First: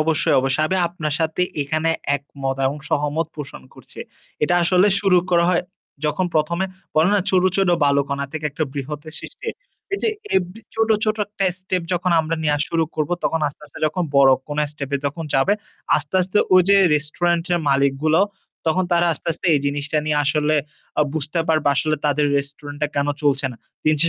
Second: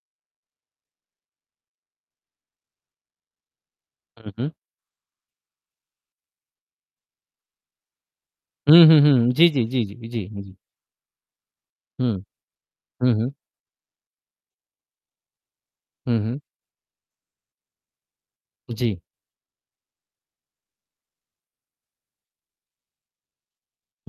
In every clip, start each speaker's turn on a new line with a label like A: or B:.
A: অবশ্যই, অবশ্যই। আমি আপনার সাথে এখানে একমত এবং সহমত পোষণ করছে।
B: হু, হু।
A: এটা আসলে শুরু করা হয় যখন প্রথমে বলে না ছোট, ছোট বালুকণা থেকে একটা
B: হু, হু, হু,
A: বৃহতের
B: জি,
A: সৃষ্টি।
B: জি, জি,
A: এই যে
B: জি, জি।
A: এভরি ছোট, ছোট একটা স্টেপ
B: হু,
A: যখন আমরা নেয়া শুরু
B: হু,
A: করব
B: হু।
A: তখন আস্তে, আস্তে যখন বড়কোন স্টেপ এ যখন যাবে
B: হু,
A: আস্তে,
B: হু।
A: আস্তে ওই যে রেস্টুরেন্টের মালিকগুলো তখন
B: জি।
A: তারা আস্তে, আস্তে এই জিনিসটা নিয়ে আসলে আ বুঝতে পারবে আসলে তাদের রেস্টুরেন্ট টা কেন চলছে না।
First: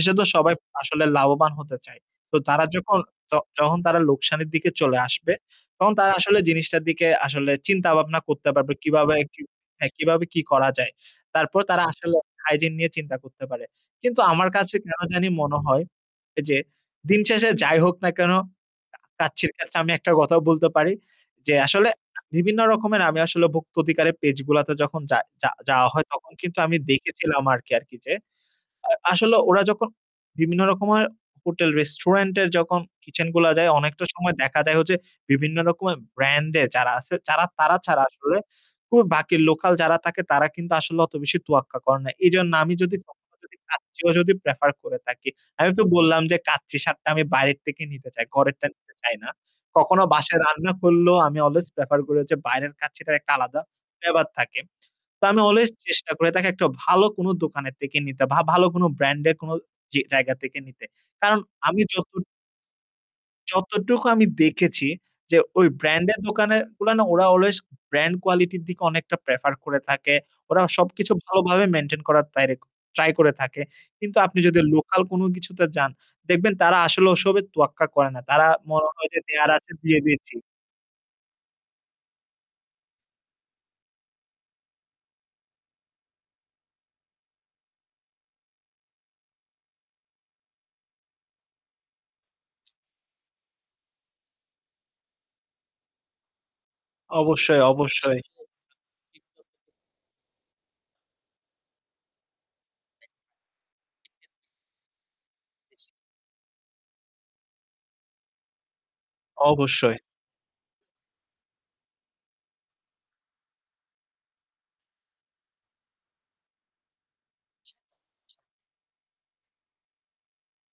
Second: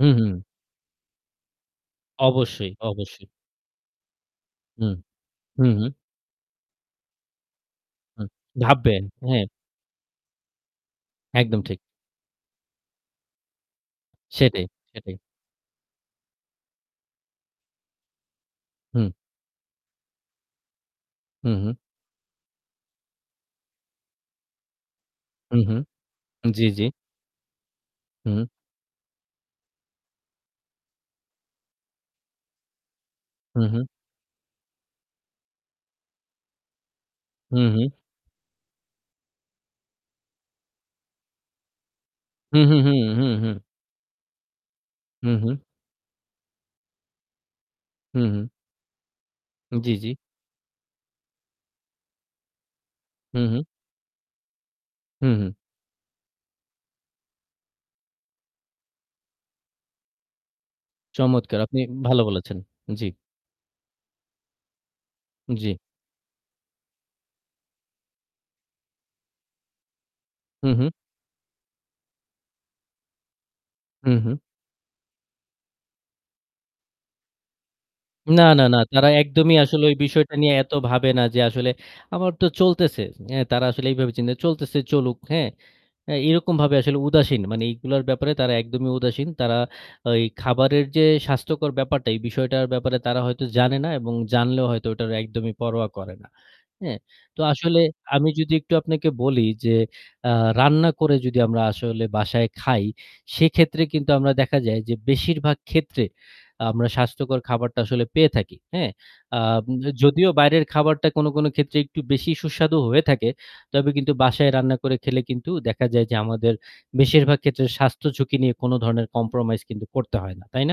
B: হু,
A: তো
B: হু।
A: সবাই আসলে লাভবান হতে চায়। তো তারা
B: অবশ্যই,
A: যখন
B: অবশ্যই।
A: ত যখন তারা লোকসানের দিকে
B: হুম,
A: চলে আসবে,
B: হুম, হু।
A: তখন তারা আসলে জিনিসটার দিকে আসলে চিন্তাভাবনা
B: হু,
A: করতে পারবে
B: ভাববে
A: কিভাবে কি
B: হ্যাঁ।
A: হ্যাঁ, কিভাবে কি করা যায়। তারপর
B: একদম ঠিক।
A: তারা আসলে হাইজিন নিয়ে চিন্তা করতে পারে। কিন্তু আমার
B: সেটাই,
A: কাছে কেন
B: সেটাই।
A: জানি মনে হয়, এই যে দিন শেষে যাই হোক না কেন,
B: হুম।
A: কাচ্চির কাছে আমি একটা কথাও বলতে পারি।
B: হু,
A: যে
B: হু।
A: আসলে বিভিন্ন রকমের আমি আসলে ভুক্ত অধিকারের পেজগুলাতে যখন যায়
B: হু, হু,
A: যাওয়া হয় তখন কিন্তু
B: জি,
A: আমি
B: জি।
A: দেখেছিলাম আরকি, আরকি যে।
B: হু।
A: আ আসলে ওরা যখন বিভিন্ন রকমের হোটেল-রেস্টুরেন্টে এর যখন কিচেন গুলা
B: হু,
A: যায়
B: হু।
A: অনেকটা সময় দেখা যায় যে বিভিন্ন রকমের ব্র্যান্ড এ যারা আছে যারা
B: হু,
A: তারা
B: হু।
A: ছাড়া আসলে খুব বাকি লোকাল যারা থাকে তারা কিন্তু আসলে অত বেশি তোয়াক্কা করে না। এজন্য
B: হু,
A: আমি
B: হু, হু,
A: যদি কখন
B: হু,
A: ও যদি
B: হু।
A: কাচ্চি ভাই যদি প্রেফার করে থাকি।
B: হু, হু।
A: আমি তো বললাম যে কাচ্চি স্বাদটা আমি বাইরের থেকে নিতে
B: হু,
A: চাই।
B: হু।
A: ঘরেরটা নিতে চাই না।
B: জি,
A: কখনো
B: জি।
A: বাসায় রান্না করলেও আমি অলওয়েজ প্রেফার করি যে বাইরের কাচ্চিটা একটা
B: হু, হু।
A: আলাদা flavor ব্যাপার থাকে। তো
B: হু,
A: আমি
B: হু।
A: অলওয়েজ চেষ্টা করে থাকি একটা ভাল কোন দোকানের থেকে নিতে বা ভালো কোন ব্র্যান্ড এর কোন জি, জায়গা থেকে নিতে। কারণ
B: চমৎকার আপনি
A: আমি যত
B: ভালো বলেছেন, জি।
A: যতটুকু আমি দেখেছি যে ঐ
B: জি।
A: ব্র্যান্ড এর দোকানে ওরা না অলওয়েজ ব্র্যান্ড কোয়ালিটি এর দিকে অনেকটা প্রেফার করে থাকে। ওরা
B: হু, হু।
A: সবকিছু ভালোভাবে মেইনটেইন করার [unintelligible] ট্রাই করে থাকে।
B: হু,
A: কিন্তু আপনি
B: হু।
A: যদি লোকাল কোন কিছুতে যান, দেখবেন তারা আসলে ওসবের তোয়াক্কা করে না।
B: না,
A: তারা
B: না, না।
A: মনে হয়
B: তারা
A: যে দেওয়ার
B: একদমই
A: আছে
B: আসলে ঐ
A: দিয়ে দিয়েছি।
B: বিষয়টা নিয়ে এত ভাবে না যে আসলে আমার তো চলতেছে। এ তারা আসলে এইভাবে চিনতে চলতেছে চলুক। হ্যাঁ, এ এরকমভাবে আসলে উদাসীন। মানে এগুলার ব্যাপারে তারা একদমই উদাসীন। তারা ঐ খাবারের যে স্বাস্থ্যকর ব্যাপারটা এই বিষয়টার ব্যাপারে তারা হয়তো জানে না এবং জানলেও হয়তো ওটারে একদমই পরোয়া করে না। হ্যাঁ, তো
A: অবশ্যই,
B: আসলে
A: অবশ্যই।
B: আমি যদি একটু আপনাকে বলি যে আ রান্না করে যদি আমরা আসলে বাসায় খাই, সেক্ষেত্রে কিন্তু আমরা দেখা যায় যে বেশিরভাগ ক্ষেত্রে আমরা স্বাস্থ্যকর খাবারটা আসলে পেয়ে থাকি। হ্যাঁ, আ
A: অবশ্যই।
B: যদিও বাইরের খাবারটা কোন, কোন ক্ষেত্রে একটু বেশি সুস্বাদু হয়ে থাকে তবে কিন্তু বাসায় রান্না করে খেলে কিন্তু দেখা যায় যে আমাদের বেশিরভাগ ক্ষেত্রে স্বাস্থ্য ঝুঁকি নিয়ে কোন ধরনের কম্প্রোমাইজ কিন্তু করতে হয় না। তাই না?